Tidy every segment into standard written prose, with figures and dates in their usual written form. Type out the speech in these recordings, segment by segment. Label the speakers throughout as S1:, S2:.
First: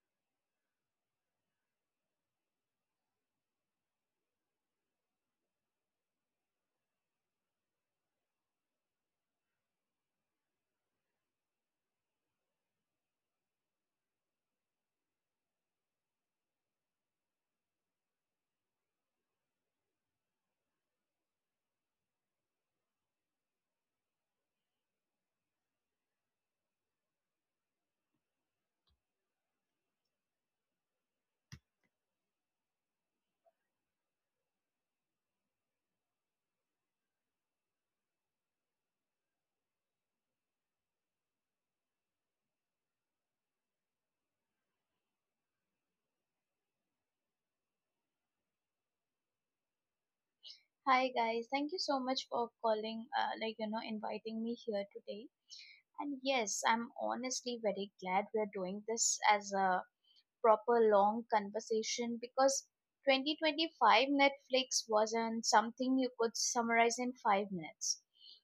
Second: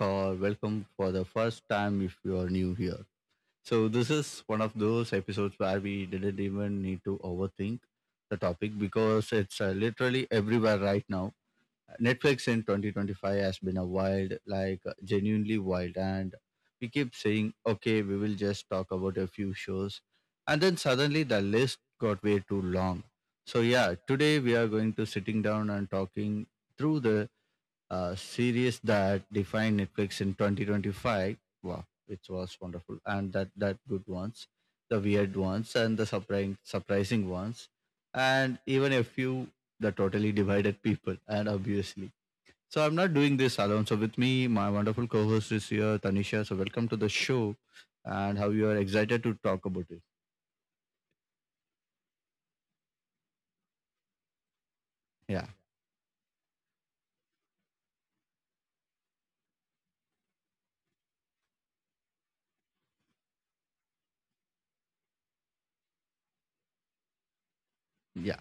S1: or welcome for the first time if you are new here. So, this is one of those episodes where we didn't even need to overthink the topic because it's literally everywhere right now. Netflix in 2025 has been a wild, genuinely wild. And we keep saying, okay, we will just talk about a few shows. And then suddenly the list got way too long. So yeah, today we are going to sitting down and talking through the series that defined Netflix in 2025. Wow, it was wonderful. And that good ones, the weird ones and the surprising ones. And even a few the totally divided people and obviously so I'm not doing this alone. So with me, my wonderful co-host is here, Tanisha. So welcome to the show, and how you are excited to talk about it.
S2: Hi guys, thank you so much for calling, inviting me here today.
S1: Yeah,
S2: And yes, I'm honestly very glad we're doing this as a proper long conversation because 2025 Netflix wasn't something you could summarize in 5 minutes.
S1: yeah,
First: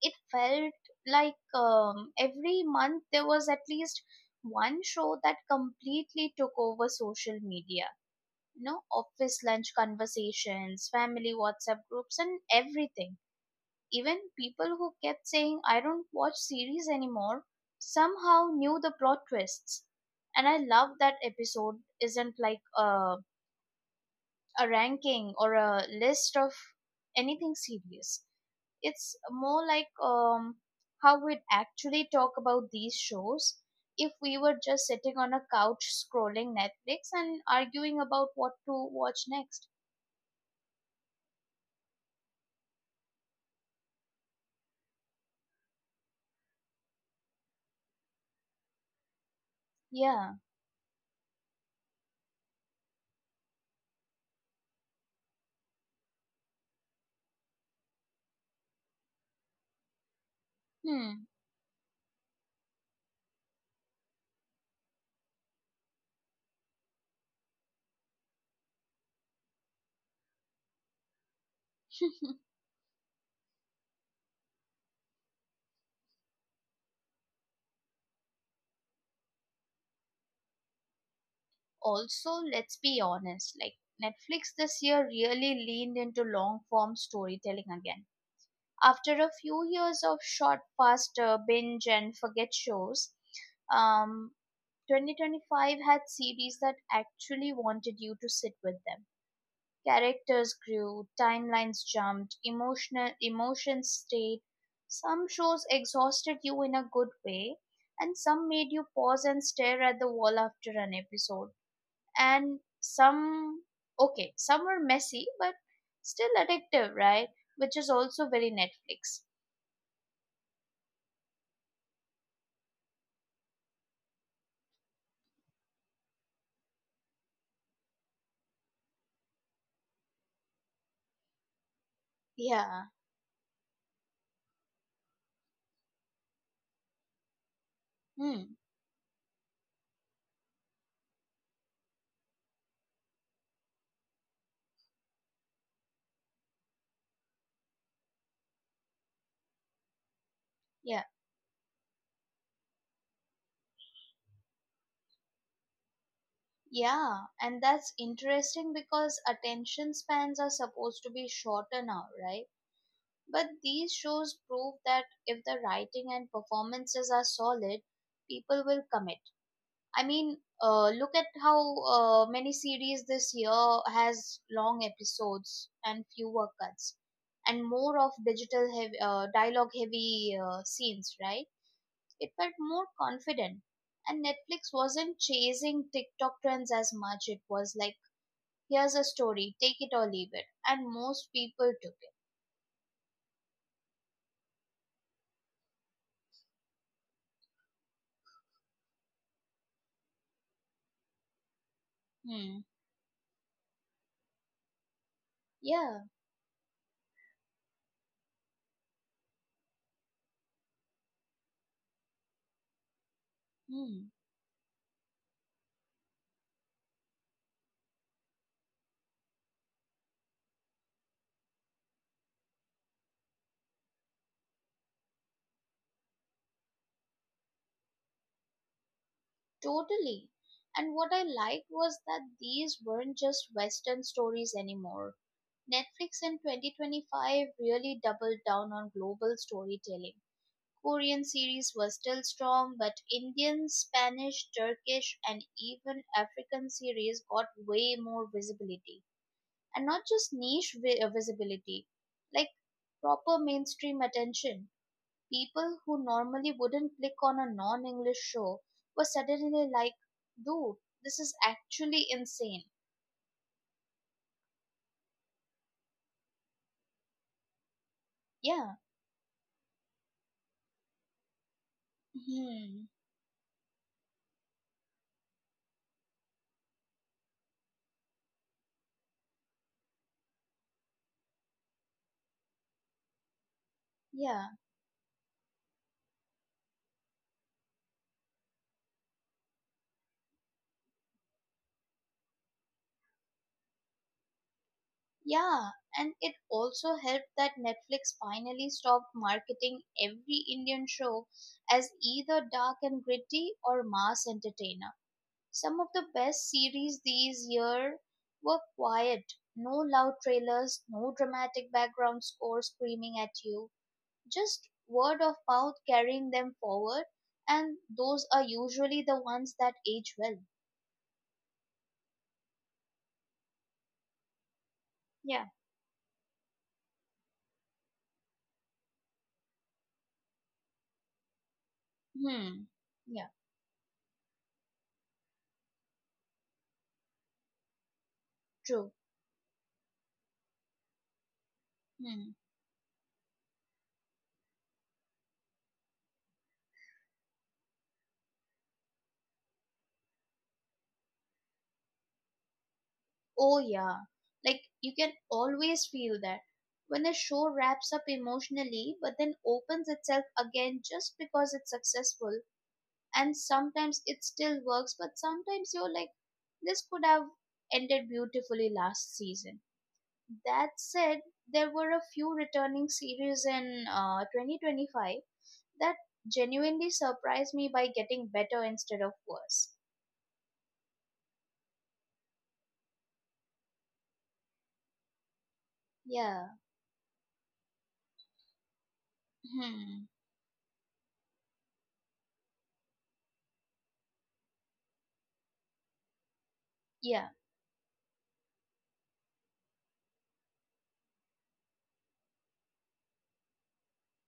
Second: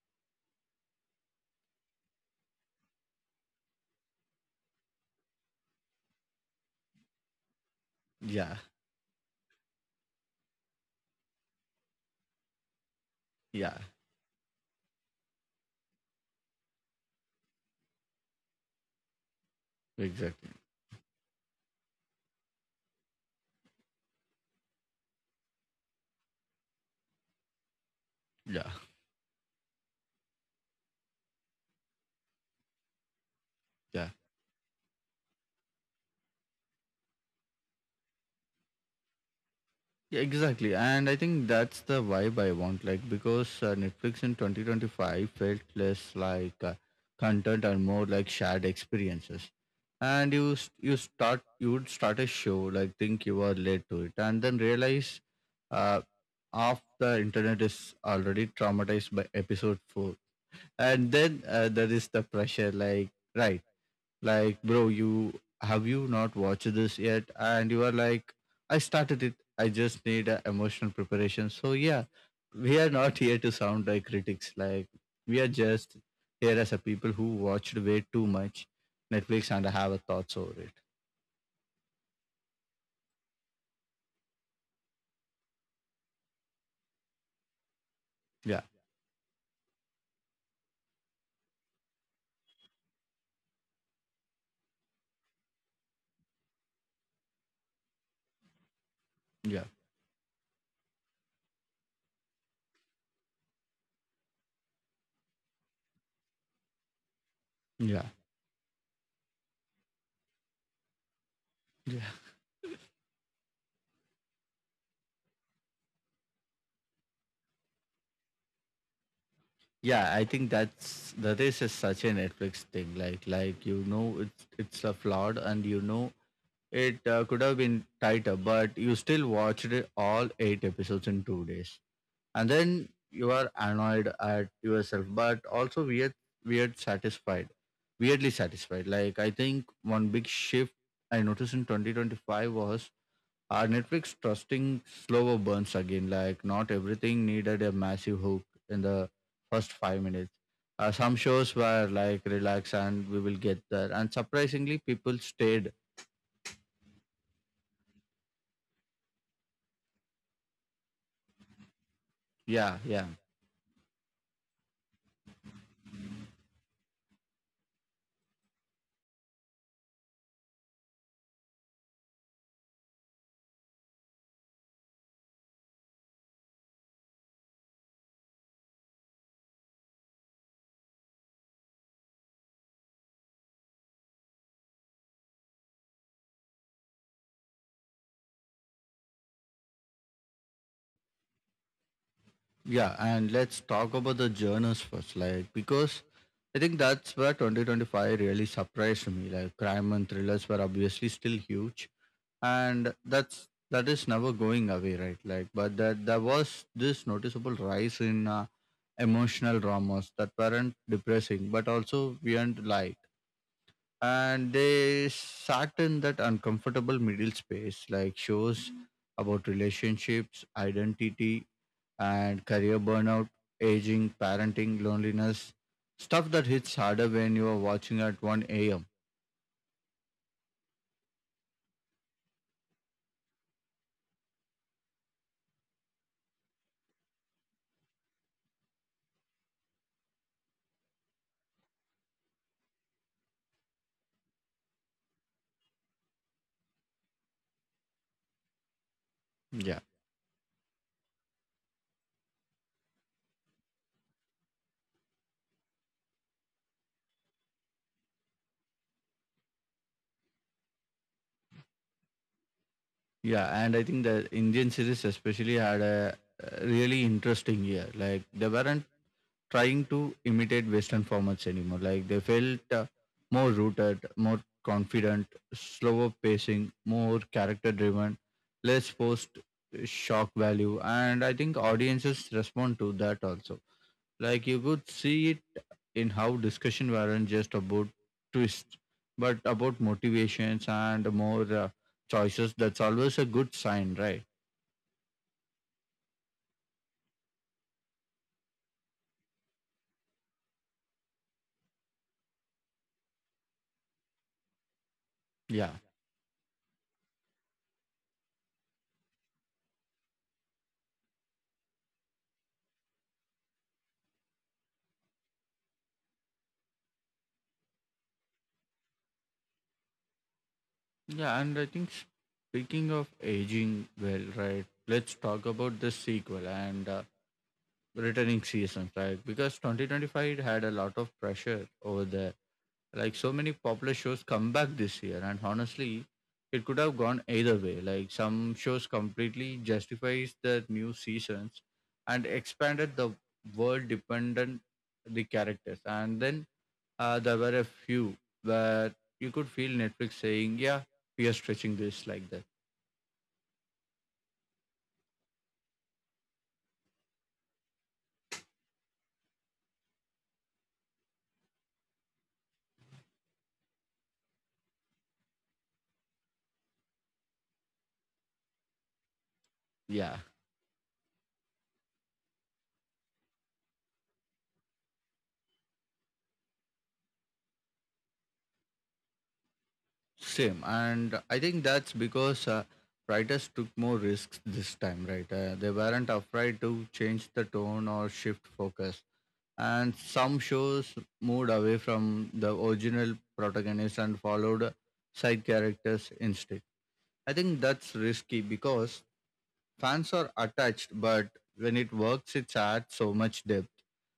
S2: It felt like every month there was at least one show that completely took over social media.
S1: yeah,
S2: You know, office lunch conversations, family WhatsApp groups, and everything,
S1: yeah.
S2: even people who kept saying, I don't watch series anymore, somehow knew the plot twists. And
S1: Exactly.
S2: I love that episode isn't like a ranking or a list of anything serious.
S1: Yeah,
S2: It's more like how we'd actually talk about these shows if
S1: yeah,
S2: we were just sitting on a couch scrolling Netflix and arguing about what to watch next.
S1: yeah. Exactly. And I think that's the vibe I want. Because Netflix in 2025 felt less like content and more like shared experiences.
S2: Yeah.
S1: And you would start a show like think you are late to it, and then realize uh, half the internet is already traumatized by episode 4. And
S2: Hmm.
S1: then there is the pressure like, right, like, bro, you have you not watched this yet? And you are like, I started it, I just need emotional preparation. So yeah, we are not here to sound like critics. Like we are just here as a people who watched way too much Netflix and have a thoughts over it.
S2: Also, let's be honest, like, Netflix this year really leaned into long form storytelling again
S1: Yeah,
S2: after a few years of short, fast, binge and forget shows. um 2025 had series that actually wanted you to sit with them.
S1: yeah,
S2: Characters grew, timelines jumped, emotional emotions stayed. Some shows exhausted you in a good way, and
S1: yeah.
S2: some made you pause and stare at the wall after an episode. And some, okay, some were messy but still addictive, right? Which is also very Netflix.
S1: Yeah, I think that's the race is such a Netflix thing. It's a flawed, and it could have been tighter, but you still watched it all 8 episodes in two days, and
S2: Yeah.
S1: then you are annoyed at yourself, but also weird satisfied, weirdly
S2: Hmm.
S1: satisfied. Like, I think one big shift I noticed in 2025 was are Netflix trusting slower burns again? Like not everything needed a massive hook in the first five minutes.
S2: Yeah,
S1: Some shows were like relax and we will get there. And surprisingly, people stayed.
S2: yeah, and that's interesting because attention spans are supposed to be shorter now, right?
S1: Yeah, yeah,
S2: But these shows prove that if the writing and performances are solid, people will commit. I mean, look at how many series this year has long episodes and fewer cuts, and more of digital heavy, dialogue heavy scenes, right? It felt more confident. And Netflix wasn't chasing TikTok trends as much. It was like, here's a story, take it or leave it. And most people took
S1: yeah. And let's talk about the journals first, like because I think that's where 2025 really surprised me. Like crime and thrillers were obviously still huge,
S2: it. Hmm.
S1: and that is never going away, right? Like but
S2: Yeah.
S1: that there was this noticeable rise in emotional dramas that weren't depressing but also weren't light,
S2: Hmm.
S1: and they sat in that uncomfortable middle space, like shows about relationships, identity, and career burnout, aging, parenting, loneliness, stuff that hits harder when you are watching at 1 a.m.
S2: Totally. And what I liked was that these weren't just Western stories anymore. Netflix in 2025 really doubled down on global storytelling. Korean series were still strong, but Indian, Spanish, Turkish, and even African series got way more visibility. And not just visibility, like proper mainstream attention. People who normally wouldn't click on a non English show were suddenly like, dude, this is actually insane.
S1: Yeah, and I think the Indian series especially had a really interesting year. Like they
S2: Yeah.
S1: weren't trying to imitate Western formats anymore. Like they felt
S2: Hmm.
S1: more rooted, more confident, slower pacing, more character driven, less forced shock value, and I think audiences respond to that also.
S2: Yeah.
S1: Like you could see it in how discussion weren't just about twists, but about motivations and more choices. That's always a good sign, right?
S2: Yeah, and it also helped that Netflix finally stopped marketing every Indian show as either dark and gritty or mass entertainer. Some
S1: Yeah.
S2: of the best series these year were quiet, no loud trailers, no dramatic background score screaming at you, just word of mouth carrying them forward, and those are usually the ones that age well.
S1: Yeah, and I think speaking of aging well, right, let's
S2: Yeah.
S1: talk about the sequel and returning seasons, right? Because 2025 had a lot of pressure over there.
S2: Hmm.
S1: Like
S2: Yeah,
S1: so many popular shows come back this year, and honestly, it could have gone either way. Like some
S2: true.
S1: shows completely justifies the new seasons and
S2: Hmm.
S1: expanded the world dependent the characters, and then there were a few where you could feel Netflix saying, "Yeah, we are stretching this like that."
S2: Oh, yeah. Like, you can always feel that. When a show wraps up emotionally but then opens itself again just because it's successful, and sometimes it still works, but sometimes you're like, this could have ended beautifully last season.
S1: Yeah,
S2: That said, there were a few returning series in 2025 that genuinely surprised me by getting better instead of worse.
S1: same, and I think that's because. Writers took more risks this time, right? They weren't
S2: Yeah.
S1: afraid to change the tone or shift focus. And
S2: Hmm.
S1: some shows moved away from the original protagonist and followed side characters instead.
S2: Yeah.
S1: I think that's risky because fans are attached, but when it works, it adds so much depth,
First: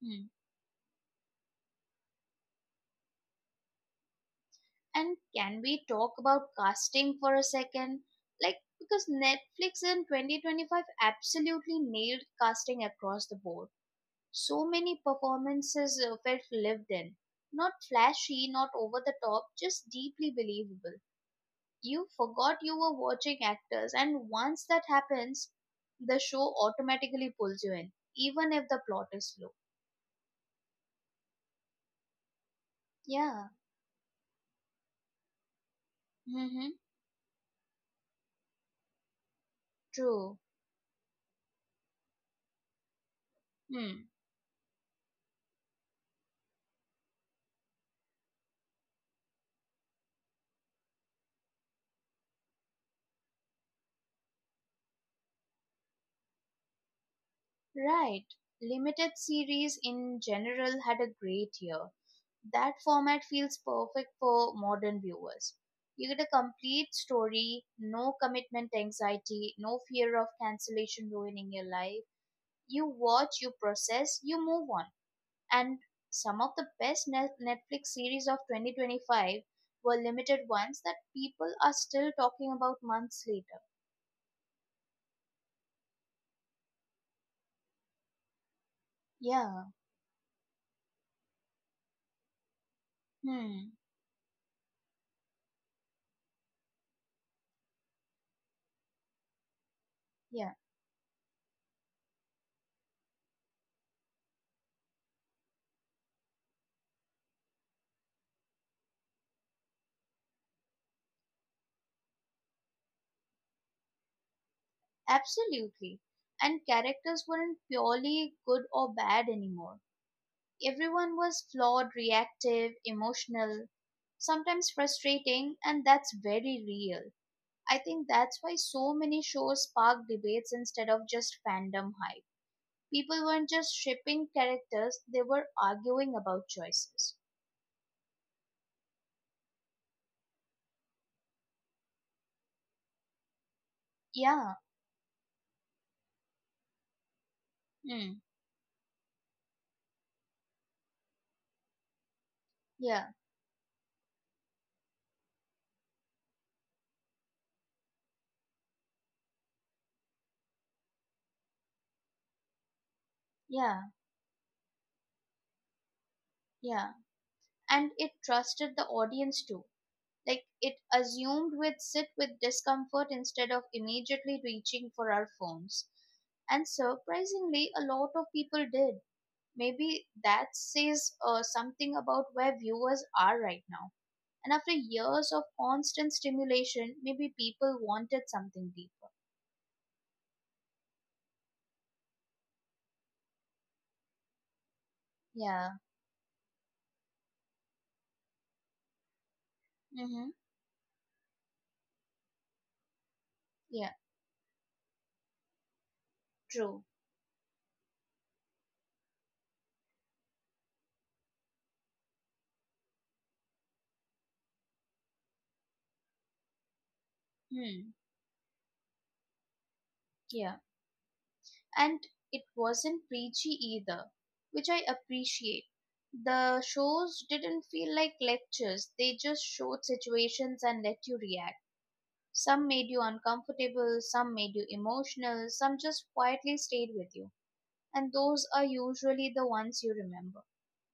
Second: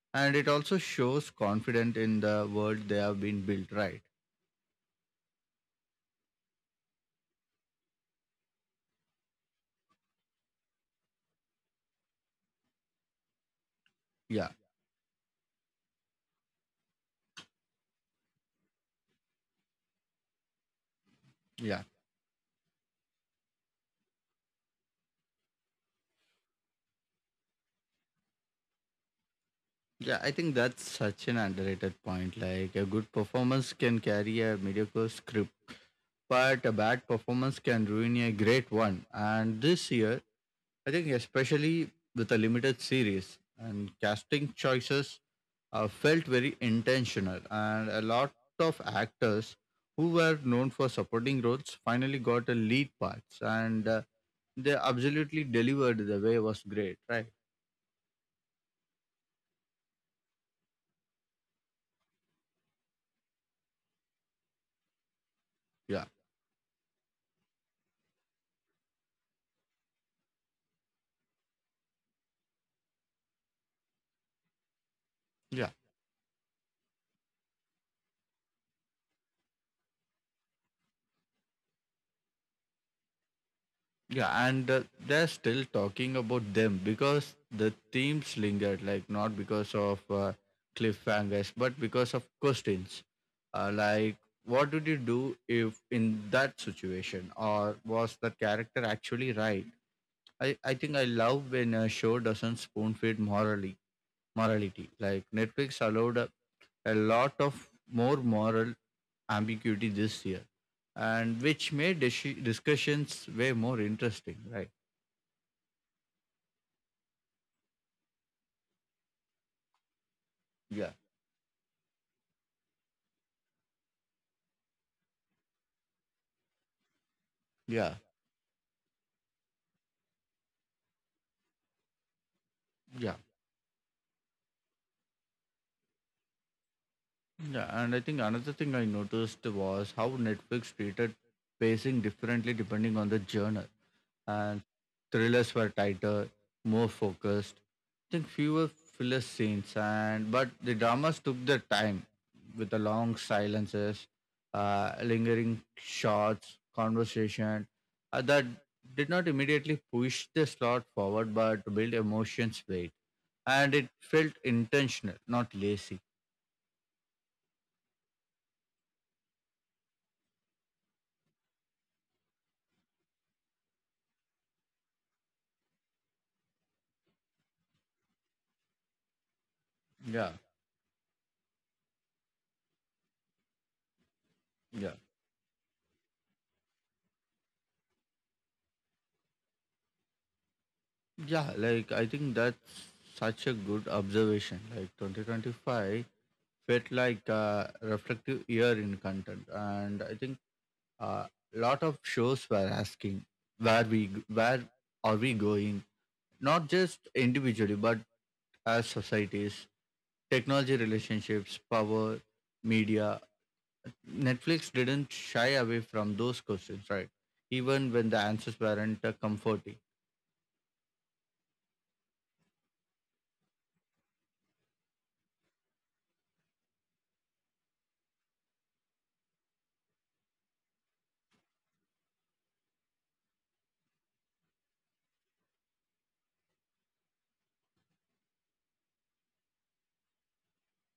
S2: Hmm.
S1: and it also shows confidence in the world they have been built, right?
S2: And can we talk about casting for a second? Like, because Netflix in 2025 absolutely nailed casting across the board.
S1: Yeah,
S2: So many performances felt lived in. Not flashy, not over the top, just deeply believable.
S1: yeah.
S2: You forgot you were watching actors, and once that happens, the show automatically pulls you in, even if the plot is slow.
S1: Yeah, I think that's such an underrated point. Like a good
S2: Yeah,
S1: performance can carry a mediocre script,
S2: mm-hmm.
S1: but a bad performance can ruin a great one. And this year,
S2: True.
S1: I think especially with a limited series and
S2: Hmm.
S1: casting choices felt very intentional, and a lot of actors who were known for supporting roles finally got a lead parts and they absolutely delivered the way was great, right?
S2: Right. Limited series in general had a great year. That format feels perfect for modern viewers.
S1: Yeah.
S2: You get a complete story, no commitment anxiety, no fear of cancellation ruining your life. You watch, you process, you move on. And some of the best Netflix series of 2025 were limited ones that people are still talking about months later.
S1: Yeah, and they're still talking about them because the themes lingered, like not
S2: Yeah.
S1: because of cliffhangers, but because of questions.
S2: Hmm.
S1: Like, what would you do if in that situation, or was the character actually right?
S2: Yeah.
S1: I think I love when a show doesn't spoon feed morally morality. Like Netflix allowed a lot of more moral ambiguity this year, and which made discussions way more interesting, right?
S2: Absolutely. And characters weren't purely good or bad anymore.
S1: Yeah,
S2: Everyone was flawed, reactive, emotional, sometimes frustrating, and that's very real. I
S1: yeah,
S2: think that's why so many shows spark debates instead of just fandom hype.
S1: yeah,
S2: People weren't just shipping characters, they were arguing about choices.
S1: yeah. And I think another thing I noticed was how Netflix treated pacing differently depending on the genre.
S2: Yeah,
S1: And thrillers were tighter, more focused. I
S2: mm,
S1: think fewer filler scenes, and but the dramas took their time with the
S2: yeah,
S1: long silences, lingering shots, conversation that did not immediately push the slot forward, but build emotions weight. And
S2: yeah,
S1: it felt intentional, not lazy.
S2: yeah. And it trusted the audience too, like it assumed we'd sit with discomfort instead of immediately reaching for our phones. And surprisingly, a lot of people did. Maybe
S1: Yeah,
S2: that says something about where viewers are right now. And after
S1: yeah,
S2: years of constant stimulation, maybe people wanted something deeper.
S1: yeah. Like I think that's such a good observation. Like
S2: Yeah.
S1: 2025 felt like a reflective year in content, and I
S2: Mm-hmm.
S1: think a lot of shows were asking
S2: Yeah.
S1: where are we going, not
S2: True.
S1: just individually but as societies, technology, relationships, power, media. Netflix didn't shy away from those questions, right? Even
S2: Hmm.
S1: when the answers weren't comforting.
S2: Yeah, and it wasn't preachy either, which I appreciate. The shows didn't feel like lectures, they just showed situations and let you react. Some made you uncomfortable, some made you emotional, some just quietly stayed with you. And those are usually the ones you remember.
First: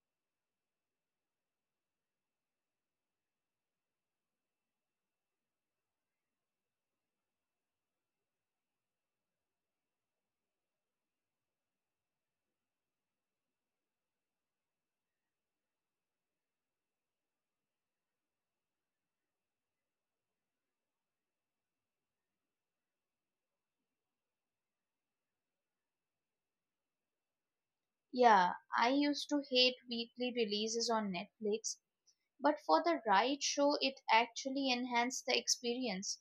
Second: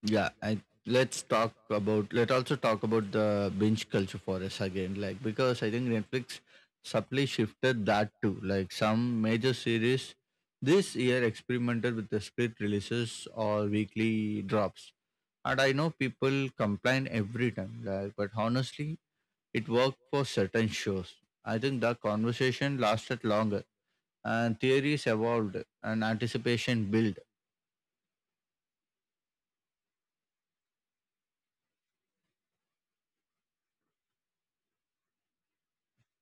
S1: Yeah, and let's also talk about the binge culture for us again, like because I think Netflix subtly shifted that too. Like some major series this year experimented with the split releases or weekly drops. And I know people complain every time, like, but honestly, it worked for certain shows. I think the conversation lasted longer, and theories evolved, and anticipation built.
S2: Yeah, I used to hate weekly releases on Netflix, but for the right show, it actually enhanced the experience.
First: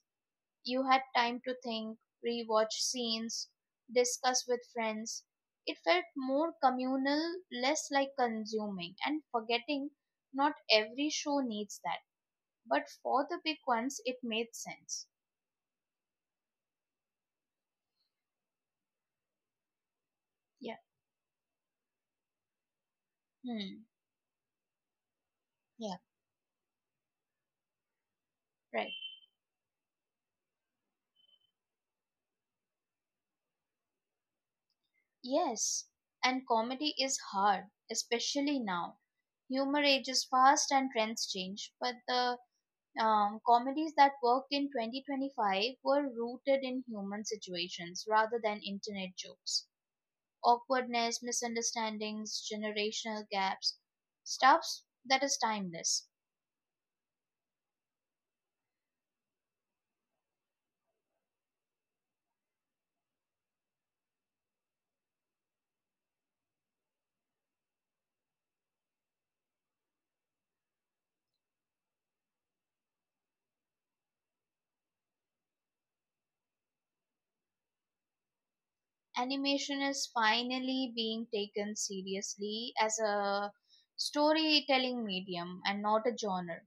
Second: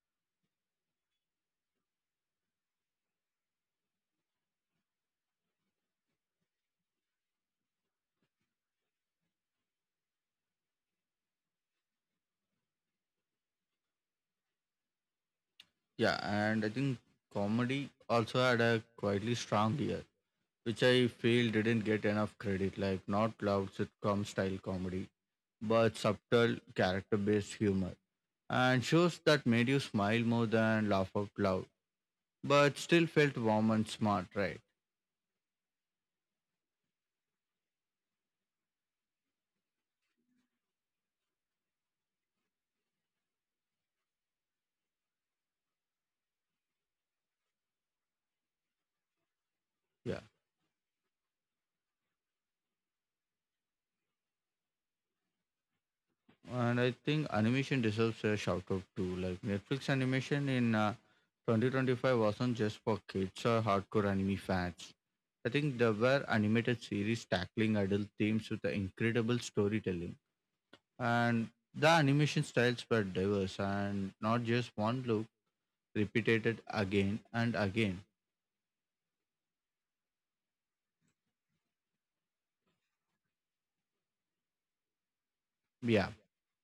S2: You had time to think, rewatch scenes, discuss with friends. It felt more communal, less like consuming and forgetting. Not every show needs that, but for the big ones, it made sense.
S1: Yeah, and I think comedy also had a quietly strong year,
S2: Yeah.
S1: which I feel didn't get enough credit, like not loud
S2: Hmm.
S1: sitcom style comedy,
S2: Yeah.
S1: but subtle character based humor. And
S2: Right.
S1: shows that made you smile more than laugh out loud, but still felt warm and smart, right?
S2: Yes, and comedy is hard, especially now. Humor ages fast and trends change, but the comedies that worked in 2025 were rooted in human situations rather than internet jokes.
S1: Yeah.
S2: Awkwardness, misunderstandings, generational gaps, stuff that is timeless.
S1: And I think animation deserves a shout out too. Like Netflix animation in 2025 wasn't just for kids or hardcore anime fans. I think there were animated series tackling adult themes with incredible storytelling. And the animation styles were diverse and not just one look repeated again and again.
S2: Animation is finally being taken seriously as a storytelling medium and not
S1: Yeah,
S2: a genre,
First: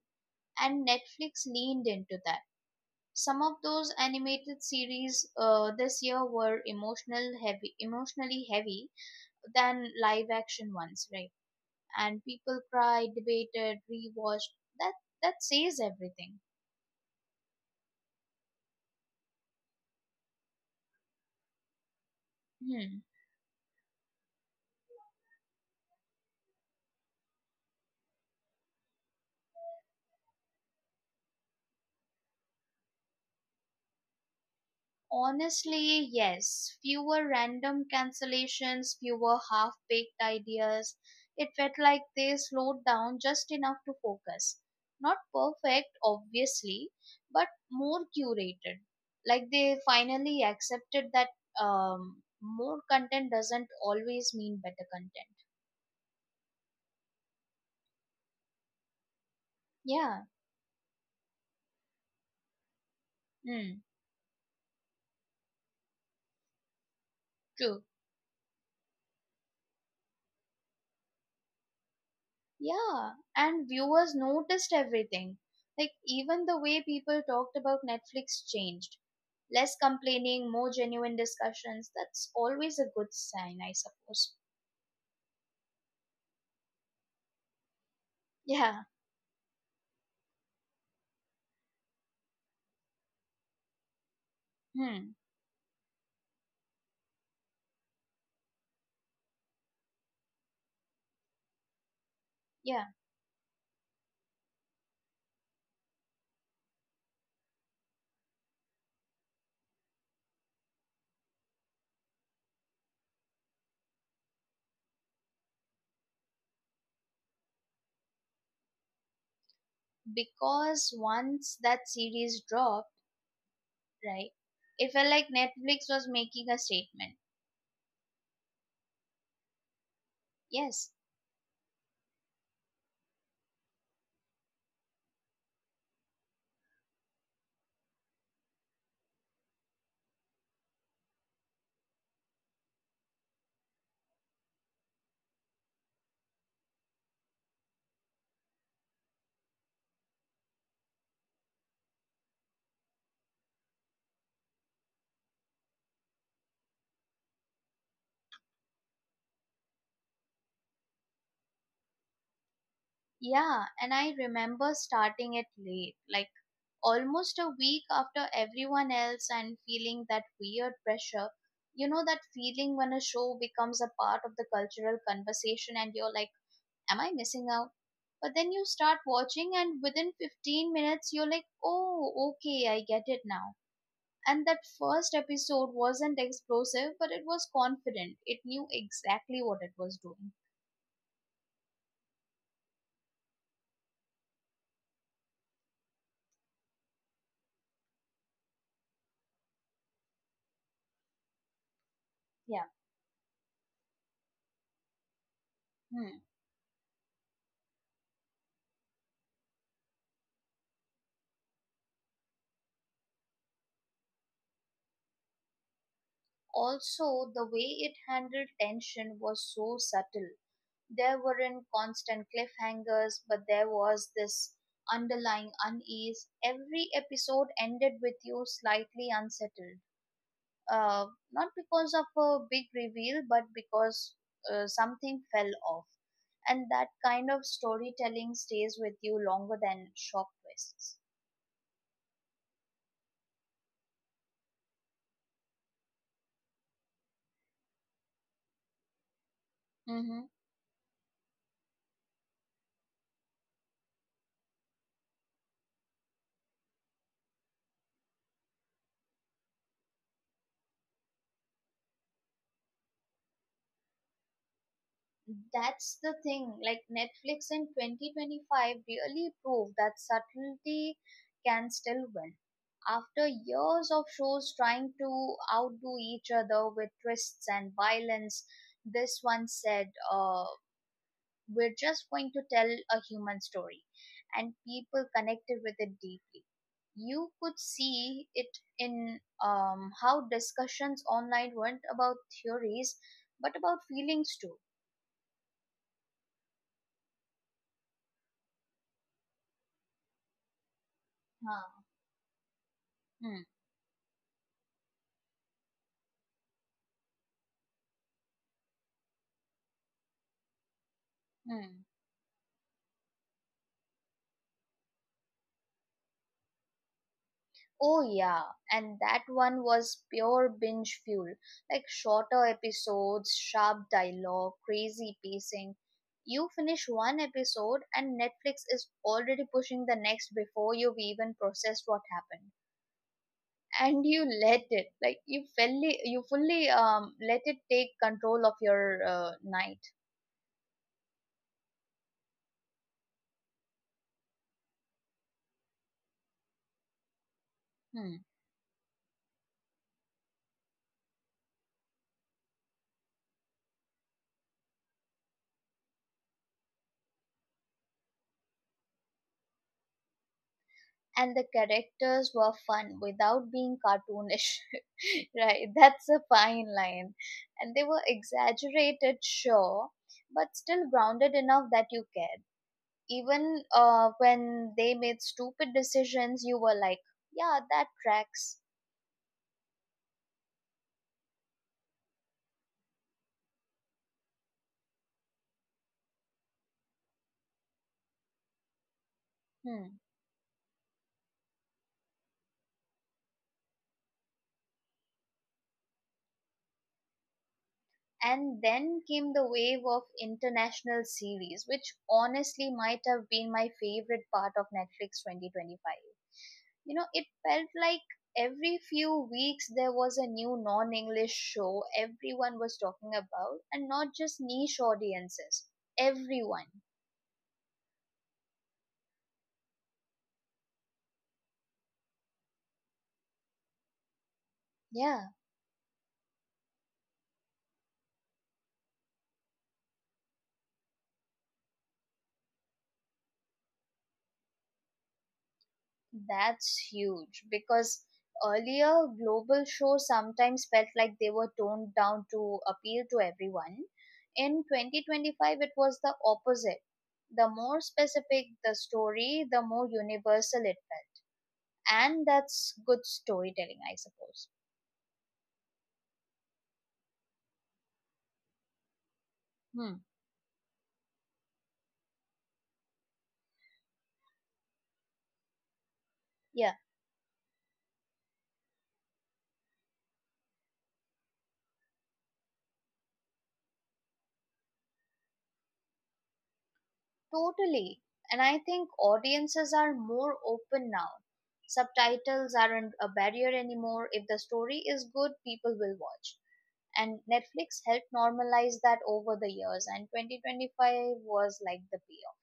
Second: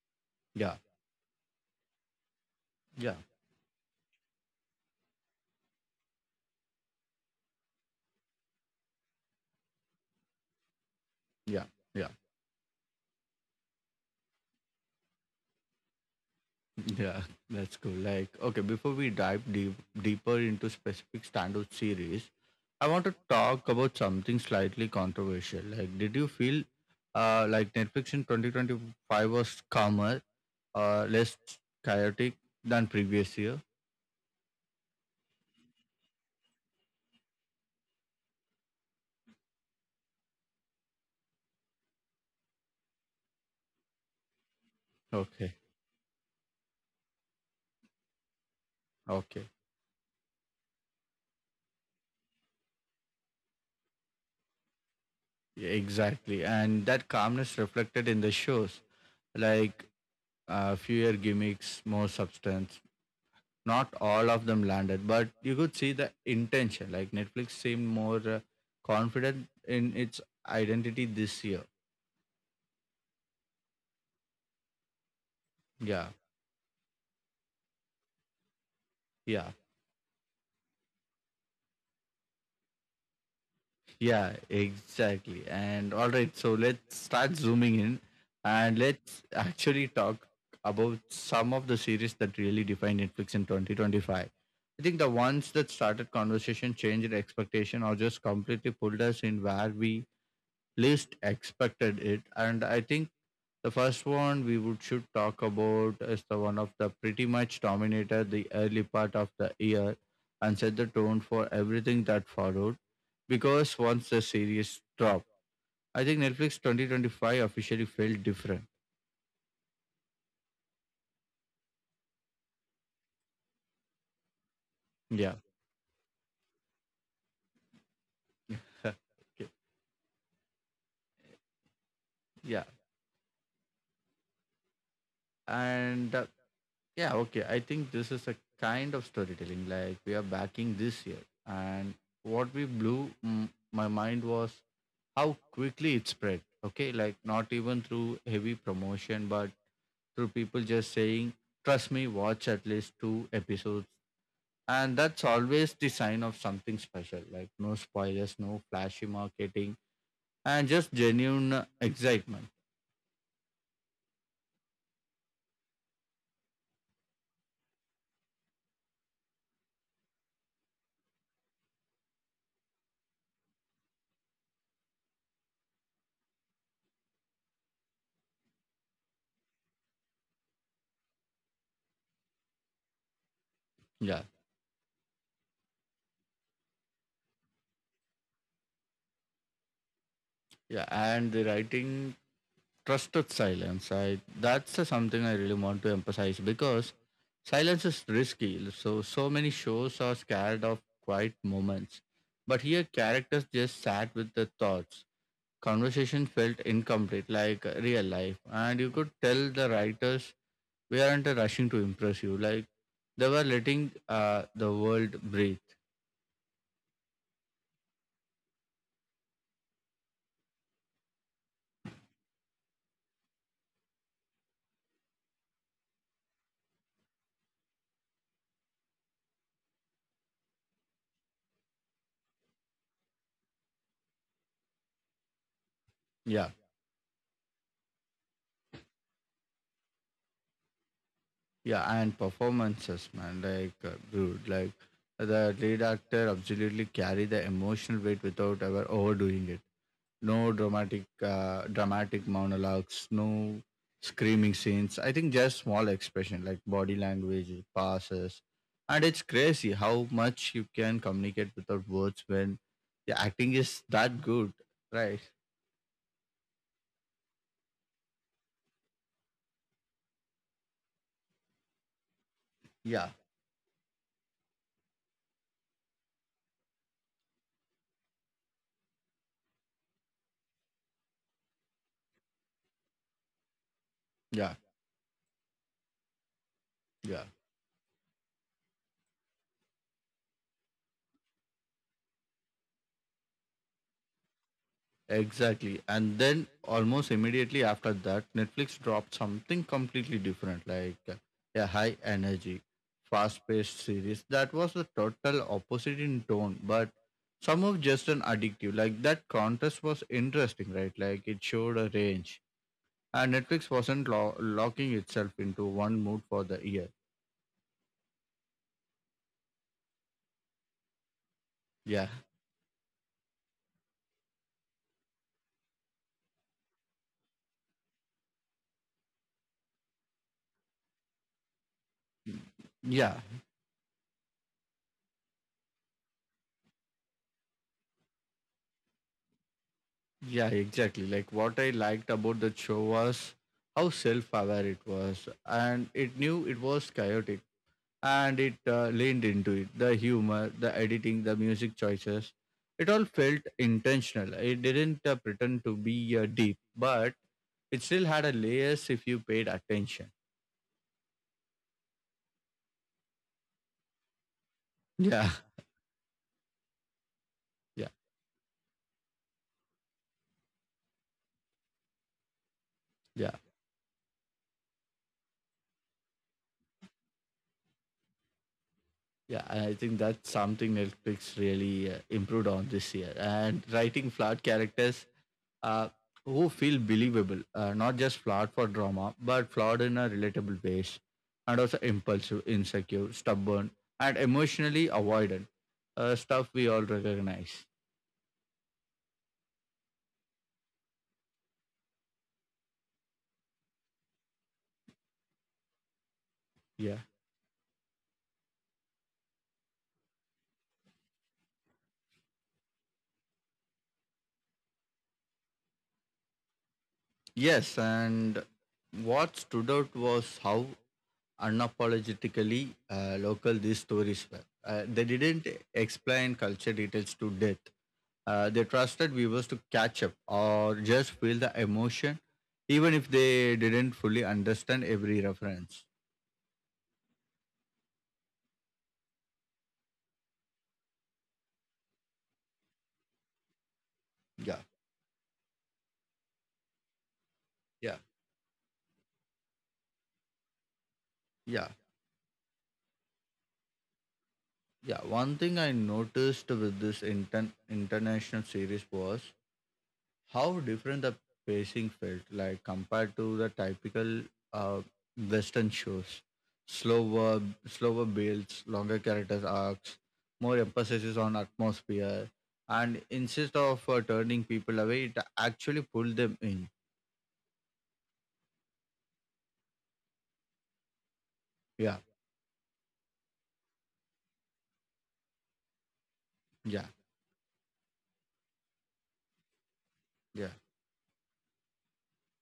S1: yeah,
S2: and Netflix leaned into that.
S1: yeah,
S2: Some of those animated series this year were emotionally heavy, than live action ones, right?
S1: yeah, yeah,
S2: And people cried, debated, rewatched. That that says everything.
S1: yeah. That's cool. Like, okay, before we dive deeper into specific standout series, I
S2: Hmm.
S1: want to talk about something slightly controversial. Like, did you feel like Netflix in 2025 was calmer, less chaotic than previous year?
S2: Honestly, yes. Fewer random cancellations, fewer half baked ideas. It felt like they slowed down just enough to focus. Not
S1: Okay,
S2: perfect, obviously, but more curated. Like
S1: okay.
S2: they finally accepted that um, more content doesn't always mean better content.
S1: Yeah, exactly. And that calmness reflected in the shows, like
S2: Yeah,
S1: fewer gimmicks, more substance.
S2: mm,
S1: Not all of them landed, but you could see the intention. Like Netflix
S2: true.
S1: seemed more confident in its identity this year.
S2: Yeah, and viewers noticed everything. Like,
S1: Yeah,
S2: even the way people talked about Netflix changed.
S1: yeah.
S2: Less complaining, more genuine discussions. That's always a good sign, I suppose.
S1: Yeah, exactly. And all right, so let's start zooming in and
S2: Yeah,
S1: let's actually talk about some of the series that really defined Netflix in 2025. I think the
S2: hmm,
S1: ones that started conversation, changed expectation, or just completely pulled us in where we least expected it. And I
S2: yeah.
S1: think the first one we would should talk about is the one of the pretty much dominated the early part of the year and set the tone for everything that followed, because once the series dropped, I think Netflix 2025 officially felt different.
S2: Because once that series dropped, right, it felt like
S1: Yeah.
S2: Netflix was making a statement.
S1: Okay.
S2: Yes,
S1: Yeah. And yeah, okay. I think this is a kind of storytelling like we are backing this year. And what we blew my mind was how quickly it spread. Okay. Like not even through heavy promotion, but through people just saying, trust me, watch at least two episodes. And that's always the sign of something special. Like no spoilers, no flashy marketing, and just genuine excitement.
S2: yeah, and I remember starting it late, like almost a week after everyone else and feeling that weird pressure. You know, that feeling when a show becomes a part of the cultural conversation and you're like, am I missing out? But then you start watching, and within 15 minutes, you're like, oh, okay, I get it now.
S1: Yeah,
S2: And that first episode wasn't explosive, but it was confident. It knew exactly what it was doing.
S1: yeah, and the writing trusted silence. I that's something I really want to emphasize because silence is risky. So many shows are scared of quiet moments, but
S2: Yeah.
S1: here characters just sat with their thoughts.
S2: Hmm.
S1: Conversation felt incomplete, like real life, and you could tell the writers we aren't rushing to impress you. Like they were letting the world breathe.
S2: Also, the way it handled tension was so subtle. There weren't constant cliffhangers, but there was this underlying unease. Every episode ended with you slightly unsettled. Not because of a big reveal, but because something fell off.
S1: Yeah.
S2: And that kind of storytelling stays with you longer than shock twists.
S1: Yeah, and performances, man. Like, dude, like the lead actor absolutely carry the emotional weight without ever overdoing it.
S2: Mm-hmm.
S1: No dramatic monologues, no screaming scenes. I think just small expression like body language, passes, and it's crazy how much you can communicate without words when the acting is that good, right?
S2: That's the thing, like, Netflix in 2025 really proved that subtlety can still win
S1: Yeah,
S2: after years of shows trying to outdo each other with twists and violence. This one said, we're just going to tell a human story, and
S1: yeah,
S2: people connected with it deeply.
S1: yeah.
S2: You could see it in how discussions online weren't about theories but about feelings too.
S1: Exactly. And then almost immediately after that, Netflix dropped something completely different, like a
S2: Huh.
S1: high energy, fast paced series that was the total opposite in tone, but some of just an addictive. Like that contrast was interesting, right? Like it showed
S2: Hmm.
S1: a range. And Netflix wasn't locking itself into one mood for the year.
S2: Oh yeah, and that one was pure binge fuel. Like
S1: Yeah.
S2: shorter episodes, sharp dialogue, crazy pacing. You finish one episode and Netflix is already pushing the next before you've even processed what happened.
S1: Yeah.
S2: And you let it, like you fully let it take control of your night.
S1: Yeah, exactly. Like what I liked about that show was how self aware it was, and it knew it was chaotic
S2: Hmm.
S1: and it leaned into it. The humor, the editing, the music choices, it all felt intentional. It didn't pretend to be deep, but it still had a layers if you paid attention.
S2: And the characters were fun without being cartoonish.
S1: Yeah,
S2: Right, that's a fine line. And they
S1: yeah,
S2: were exaggerated, sure, but still grounded enough that you cared.
S1: yeah.
S2: Even when they made stupid decisions, you were like, yeah, that tracks.
S1: Yeah, and I think that's something Netflix really improved on this year. And writing flawed characters uh, who feel believable, not just flawed for drama, but flawed in
S2: Hmm.
S1: a relatable ways, and also impulsive, insecure, stubborn, and emotionally avoidant. Stuff we all recognize.
S2: And then came the wave of international series, which honestly might have been my favorite part of Netflix 2025. You
S1: Yeah.
S2: know, it felt like every few weeks there was a new non-english show everyone was talking about, and not just niche audiences, everyone.
S1: Yes, and what stood out was how unapologetically local these stories were. They
S2: Yeah,
S1: didn't explain culture details to death. They trusted viewers to catch up or just feel the emotion, even if they didn't fully understand every reference.
S2: that's huge, because earlier global shows sometimes felt like they were toned down to appeal to everyone.
S1: Yeah,
S2: In 2025 it was the opposite. The more
S1: yeah,
S2: specific the story, the more universal it felt.
S1: yeah,
S2: And that's good storytelling, I suppose.
S1: yeah. One thing I noticed with this international series was
S2: Hmm.
S1: how different the pacing felt like compared to the typical uh, western shows,
S2: Yeah.
S1: slower, slower builds, longer characters arcs, more emphasis on atmosphere, and instead of turning people away, it actually pulled them in.
S2: Totally. And I think audiences are more open now.
S1: yeah
S2: Subtitles aren't a barrier anymore. If the story is good, people will watch.
S1: yeah
S2: And Netflix helped normalize that over the years, and
S1: yeah
S2: 2025 was like the payoff.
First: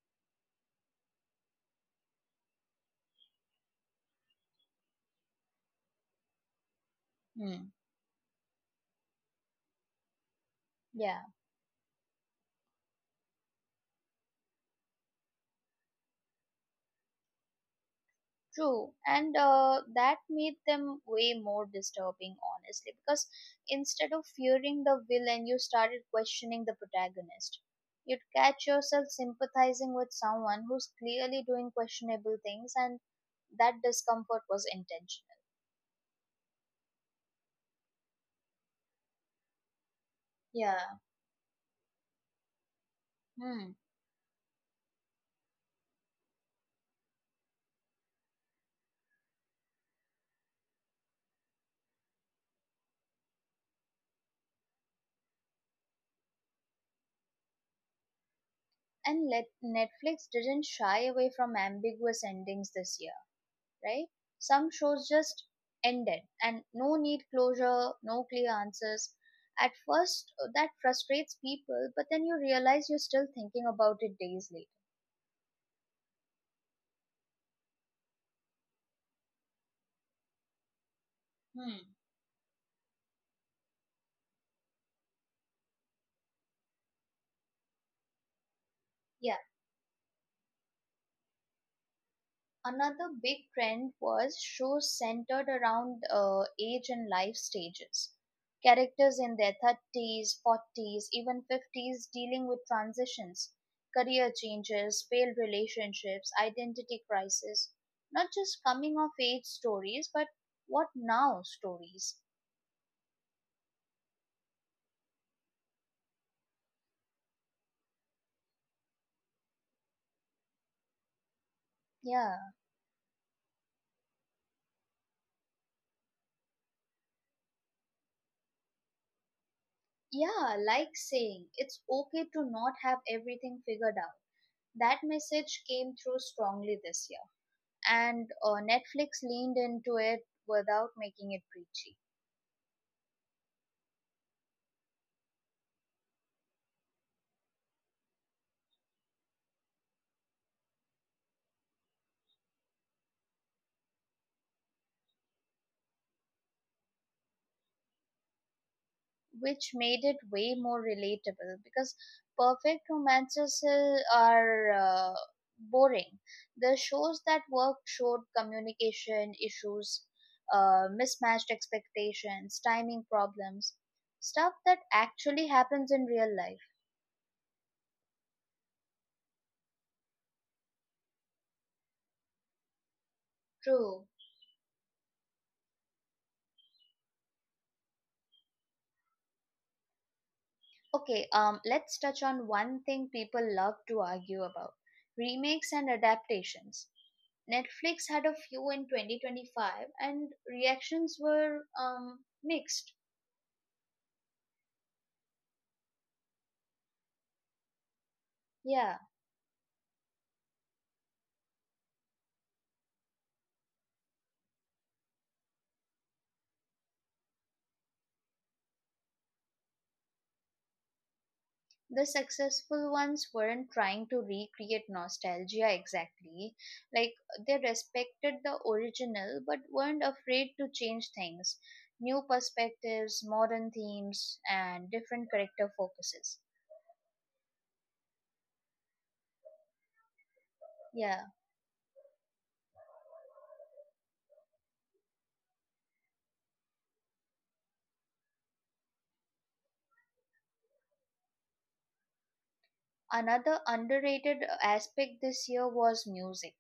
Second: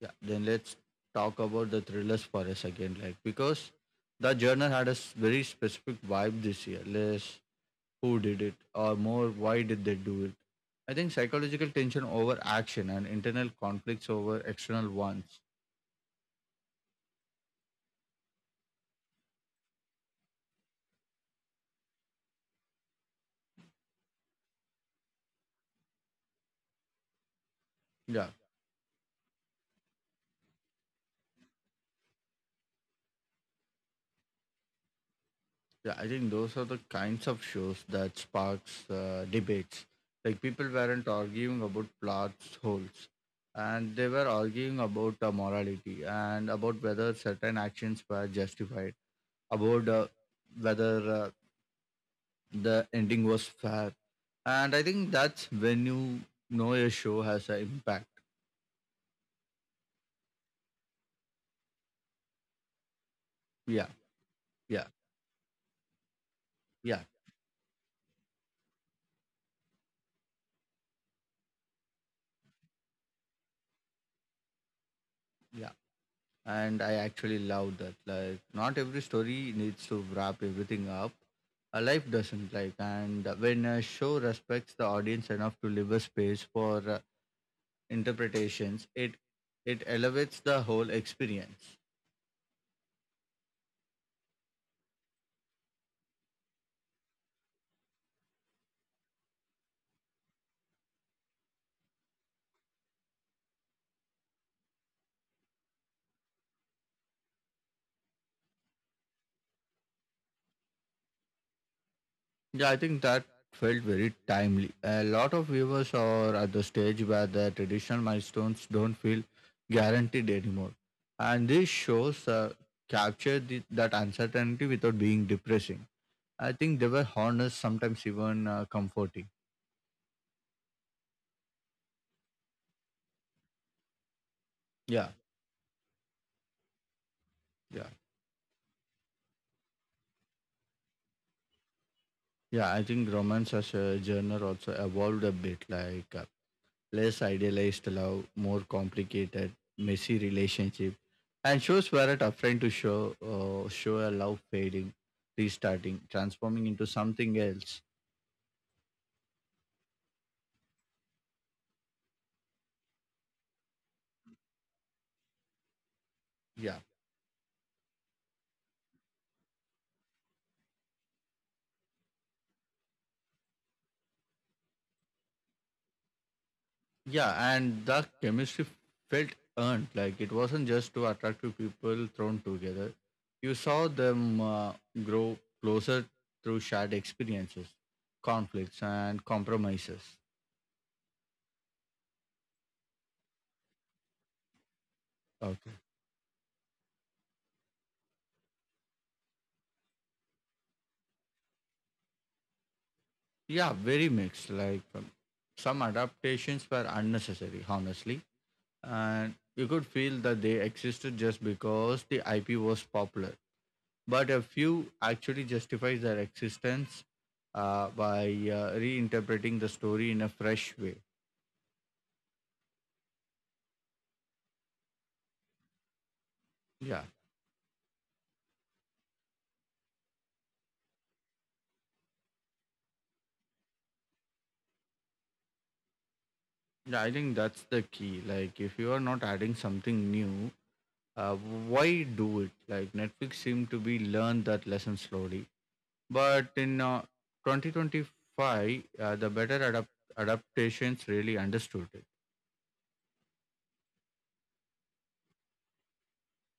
S1: yeah Then let's talk about the thrillers for us again, like, because the genre had very specific vibe this year, less
S2: Hmm.
S1: who did it or more why did they do it. I think
S2: Yeah.
S1: psychological tension over action and internal conflicts over external ones.
S2: True, and that made them way more disturbing, honestly, because instead of fearing the villain, you started questioning the protagonist. You'd
S1: Yeah,
S2: catch yourself sympathizing with someone who's clearly doing questionable things, and that discomfort was intentional.
S1: yeah. I think those are the kinds of shows that sparks debates. Like people
S2: Yeah.
S1: weren't arguing about plots holes,
S2: Hmm.
S1: and they were arguing about morality and about whether certain actions were justified, about whether uh, the ending was fair. And I think that's when you know a show has an impact.
S2: And Netflix didn't shy away from ambiguous endings this year.
S1: Yeah,
S2: Right? Some
S1: yeah,
S2: shows just ended and no
S1: yeah,
S2: need closure, no clear answers. At first, that frustrates people, but then you realize you're still thinking about it days later.
S1: yeah. And I actually love that. Like, not every story needs to wrap everything up. A
S2: Hmm.
S1: life doesn't like, and when a show respects the audience enough to leave a space for interpretations, it elevates the whole experience.
S2: Another big trend was shows centered around age and life stages. Characters in their 30s, 40s, even 50s dealing with transitions, career changes, failed relationships, identity crisis. Not just coming of age stories, but what now stories.
S1: Yeah, I think that felt very timely. A lot of viewers are at the stage where the traditional milestones don't feel guaranteed anymore, and these shows
S2: Yeah.
S1: capture that uncertainty without being depressing. I think they were honest, sometimes even comforting.
S2: Yeah, like saying it's okay to not have everything figured out. That
S1: Yeah,
S2: message came through strongly this year.
S1: yeah,
S2: And Netflix leaned into it without making it preachy,
S1: yeah, I think romance as a genre also evolved a bit, like less idealized love, more complicated, messy relationship, and shows were it afraid to show show a love fading, restarting, transforming into something else.
S2: which made it way more relatable because perfect romances are boring. The
S1: Yeah.
S2: shows that worked showed communication issues, mismatched expectations, timing problems, stuff that actually happens in real life.
S1: Yeah, and the chemistry felt earned. Like it wasn't just two attractive people thrown together. You saw
S2: True.
S1: them grow closer through shared experiences, conflicts, and compromises.
S2: Okay, let's touch on one thing people love to argue about, remakes
S1: Okay.
S2: and adaptations. Netflix had a few in 2025 and reactions were mixed.
S1: Yeah, very mixed. Like some adaptations were unnecessary, honestly,
S2: Yeah,
S1: and you could feel that they existed just because the IP was popular. But a few actually justify their existence by reinterpreting the story in a fresh way.
S2: the successful ones weren't trying to recreate nostalgia exactly.
S1: Yeah,
S2: Like, they respected the original but weren't afraid to change things, new perspectives, modern themes, and different character focuses.
S1: yeah, I think that's the key. Like, if you are not adding something new,
S2: Yeah,
S1: uh, why do it? Like, Netflix seemed to be learned that lesson slowly. But in 2025, the better adaptations really understood it.
S2: another underrated aspect this year was music.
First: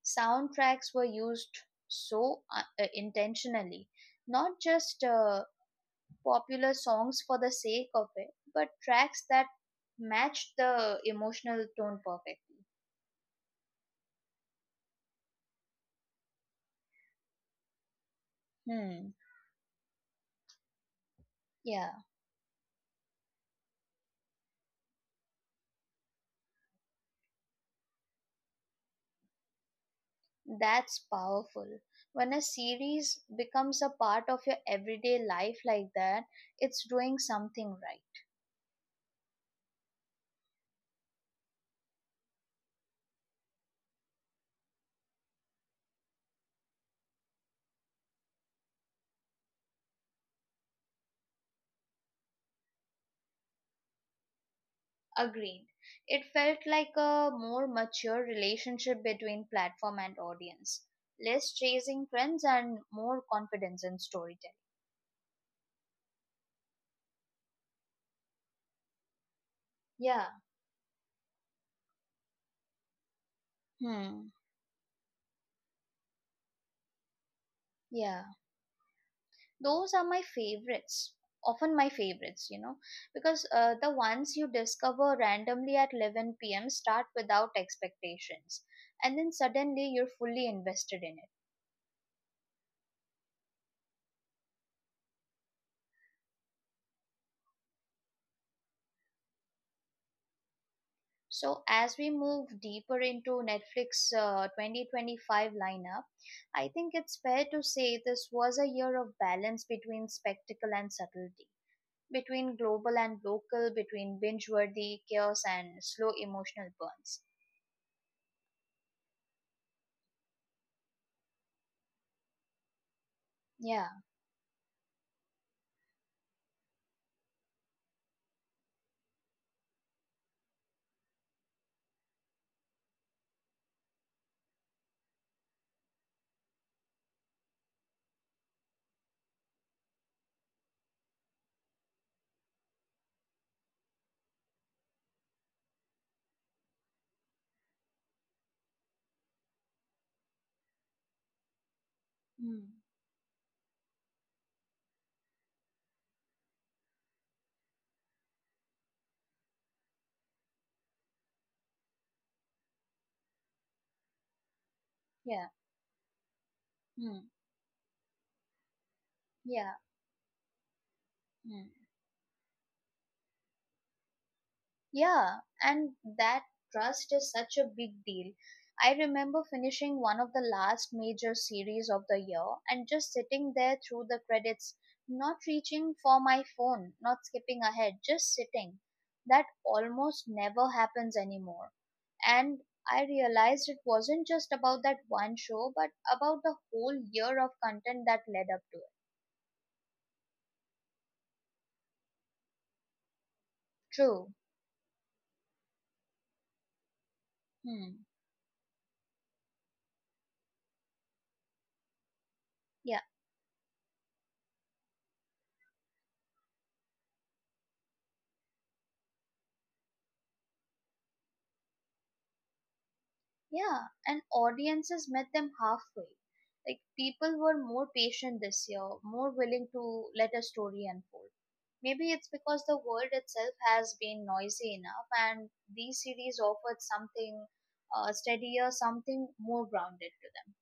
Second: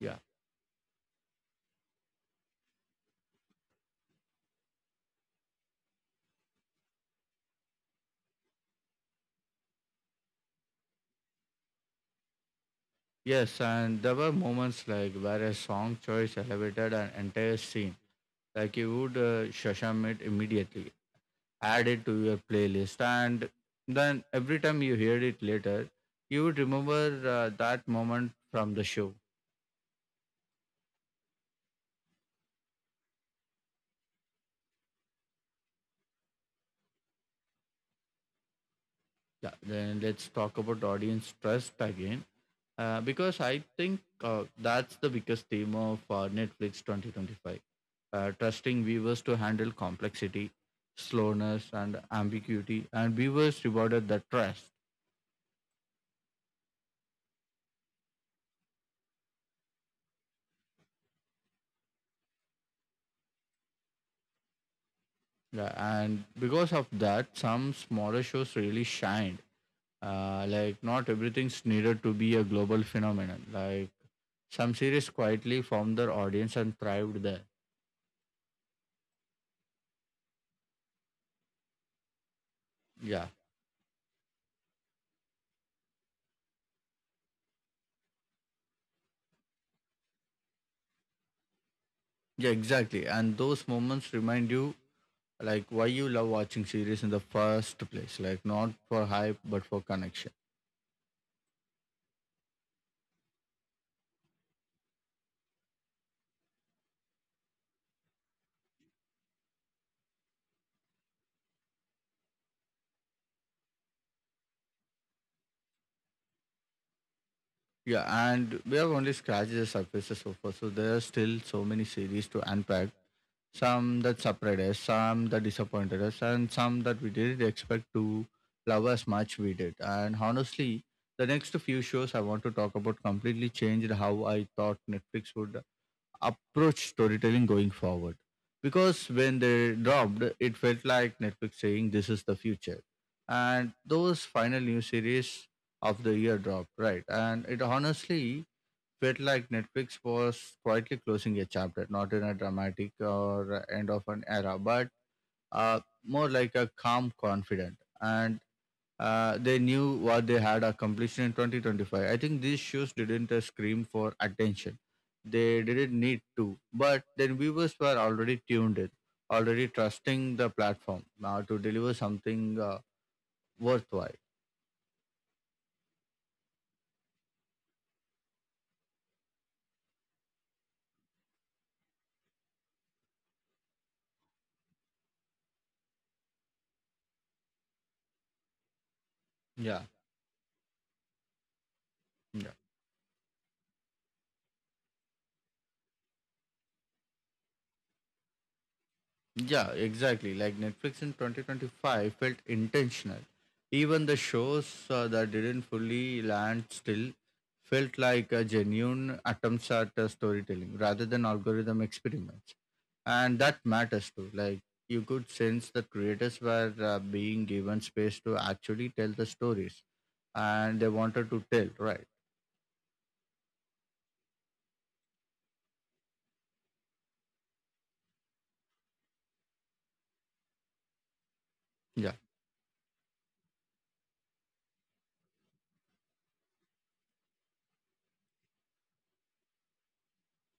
S1: Yeah.
S2: Soundtracks were used so intentionally, not just popular songs for the sake of it, but tracks that matched the emotional tone perfectly.
S1: Yes, and there were moments like where a song choice elevated an entire scene. Like you
S2: Hmm.
S1: would shazam it immediately, add
S2: Yeah,
S1: it to your playlist, and then every time you hear it later, you would remember that moment from the show.
S2: that's powerful. When a series becomes a part of your everyday life like that, it's doing something right.
S1: Yeah, then let's talk about audience trust again, because I think that's the biggest theme of Netflix 2025, trusting viewers to handle complexity, slowness, and ambiguity, and viewers rewarded the trust.
S2: Agreed. It felt like a more mature relationship between platform and audience, less chasing trends and more confidence in storytelling.
S1: Yeah, and because of that, some smaller shows really shined.
S2: Yeah.
S1: Like not everything's needed to be a global phenomenon. Like
S2: Hmm.
S1: some series quietly formed their audience and thrived there.
S2: Yeah. Those are my favorites. Often my favorites, you know,
S1: Yeah,
S2: because the ones you discover randomly at 11 p.m. start without expectations, and then suddenly you're fully invested in it.
S1: yeah, exactly. And those moments remind you like why you love watching series in the first place. Like not for hype but for connection.
S2: So, as we move deeper into Netflix 2025 lineup, I think it's fair to say this was a year of balance between spectacle and subtlety, between global and local, between binge worthy chaos and slow emotional burns.
S1: Yeah, and we have only scratched the surface so far, so there are still so many series to unpack.
S2: Yeah.
S1: Some that surprised us, some that disappointed us, and some that we didn't expect to love as much we did. And honestly, the next few shows I want to talk about completely changed how I thought Netflix would approach storytelling going forward. Because when they dropped, it felt like Netflix saying this is the future. And those final new series of the year dropped, right? And it honestly felt like Netflix was quietly closing a chapter, not in a
S2: Mm.
S1: dramatic or end of an era, but uh, more like a calm, confident. And they knew what they had accomplished in 2025. I think these shows didn't scream for attention.
S2: Yeah.
S1: They didn't need to, but
S2: Mm.
S1: then viewers were already tuned in, already
S2: Yeah.
S1: trusting the platform now to
S2: Hmm.
S1: deliver something worthwhile.
S2: Yeah, and that trust is such a big deal. I remember finishing one of the last major series of the year and just sitting there through the credits, not reaching for my phone, not skipping ahead, just sitting. That
S1: Yeah.
S2: almost never happens anymore. And I realized it wasn't just about that one show, but about the whole year of content that led up to it.
S1: Yeah, exactly. Like Netflix in 2025 felt intentional. Even the
S2: True.
S1: shows that didn't fully land still felt
S2: Hmm.
S1: like a genuine attempts at storytelling rather than algorithm experiments.
S2: Yeah.
S1: And that matters too. Like you could sense that creators were being given space to actually tell the stories and they wanted to tell, right?
S2: Yeah, and audiences met them halfway. Like, people were more patient this year, more willing to let a story unfold. Maybe it's
S1: Yeah.
S2: because the world itself has been noisy enough, and these series offered something steadier, something more grounded to them.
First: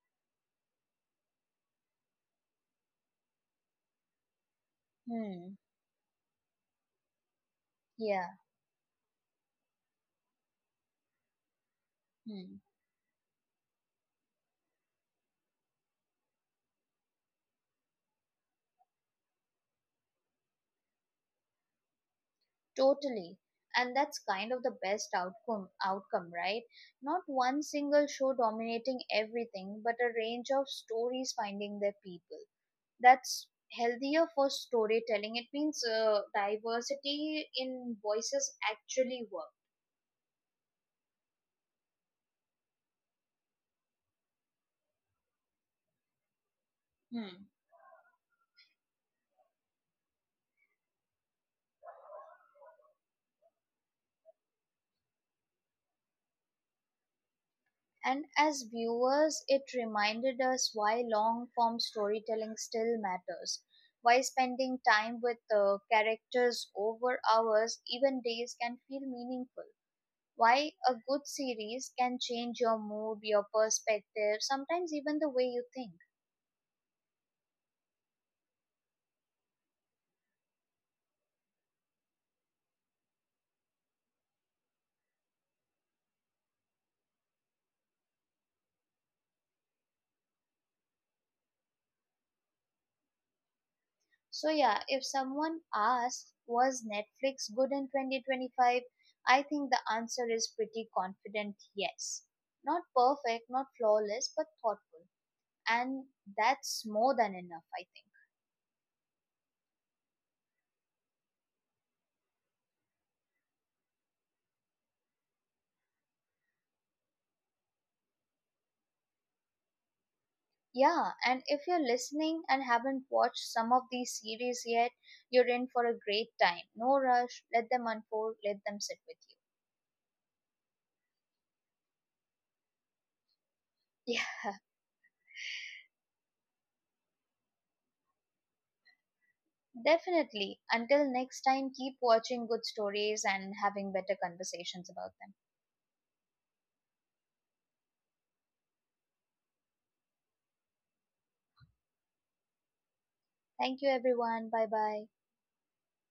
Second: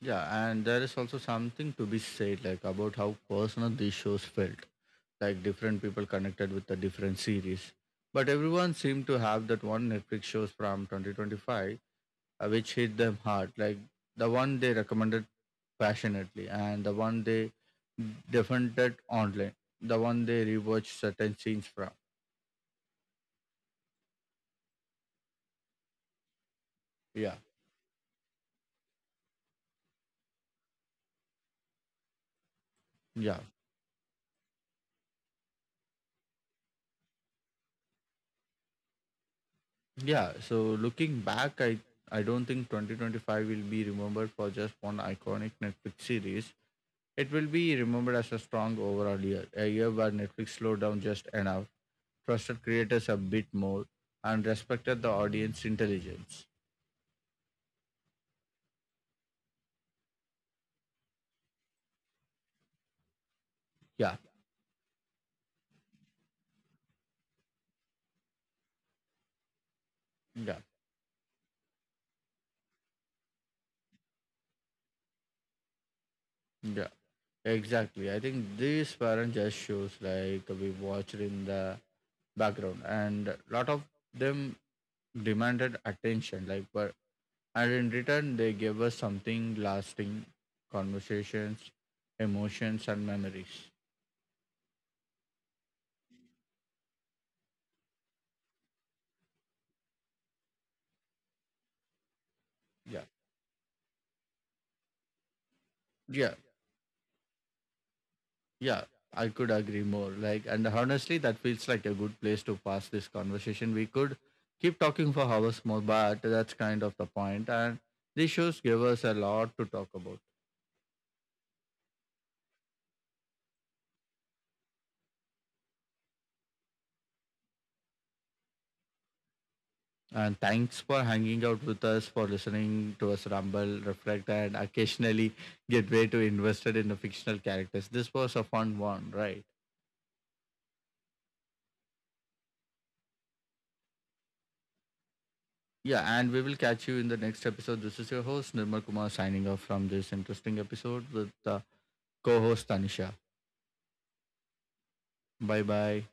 S1: Yeah, and there is also something to be said like about how personal these shows felt, like
S2: Hmm.
S1: different people connected with the different series. But
S2: Yeah.
S1: everyone seemed to have that one Netflix shows from 2025,
S2: Hmm.
S1: which hit them hard, like the one they recommended passionately and the one they defended online, the one they rewatched certain scenes from.
S2: Totally. And that's kind of the best outcome. Outcome, right? Not
S1: Yeah,
S2: one single show dominating everything, but a range of stories finding their people.
S1: yeah,
S2: That's healthier for storytelling. It means diversity in voices actually work.
S1: yeah. So looking back, I don't think 2025 will be remembered for just one iconic Netflix series. It
S2: Hmm.
S1: will be remembered as a strong overall year, a year where Netflix slowed down just enough, trusted creators a bit more, and respected the audience intelligence.
S2: And as viewers, it reminded us why long form storytelling still matters. Why
S1: Yeah,
S2: spending time with characters over hours, even days, can feel meaningful.
S1: yeah,
S2: Why a good series can change your mood, your perspective, sometimes even the way you think.
S1: yeah. Exactly. I think these weren't just shows like we watched in the background, and lot of them demanded attention. Like, but and in return, they gave us something lasting, conversations, emotions, and memories.
S2: So yeah, if someone asks, was Netflix good in 2025? I think the answer is pretty confident yes. Not
S1: Yeah,
S2: perfect, not flawless, but thoughtful. And
S1: yeah.
S2: that's more than enough, I think.
S1: Yeah, I could agree more. Like, and honestly, that feels like a good place to pass this conversation. We could keep talking for hours more, but that's kind of the point. And these shows give us a lot to talk about.
S2: Yeah, and if you're listening and haven't watched some of these series yet, you're in for a great time. No rush, let them unfold, let them sit with
S1: And thanks for hanging out with us, for listening to us ramble,
S2: you.
S1: reflect, and occasionally get way too invested in the fictional characters. This was a fun one, right?
S2: Yeah, definitely. Until next time, keep watching good stories and having better conversations about them.
S1: Yeah, and we will catch you in the next episode. This is your host, Nirmal Kumar, signing off from this interesting episode with co host Tanisha.
S2: Thank you, everyone. Bye bye.
S1: Bye bye.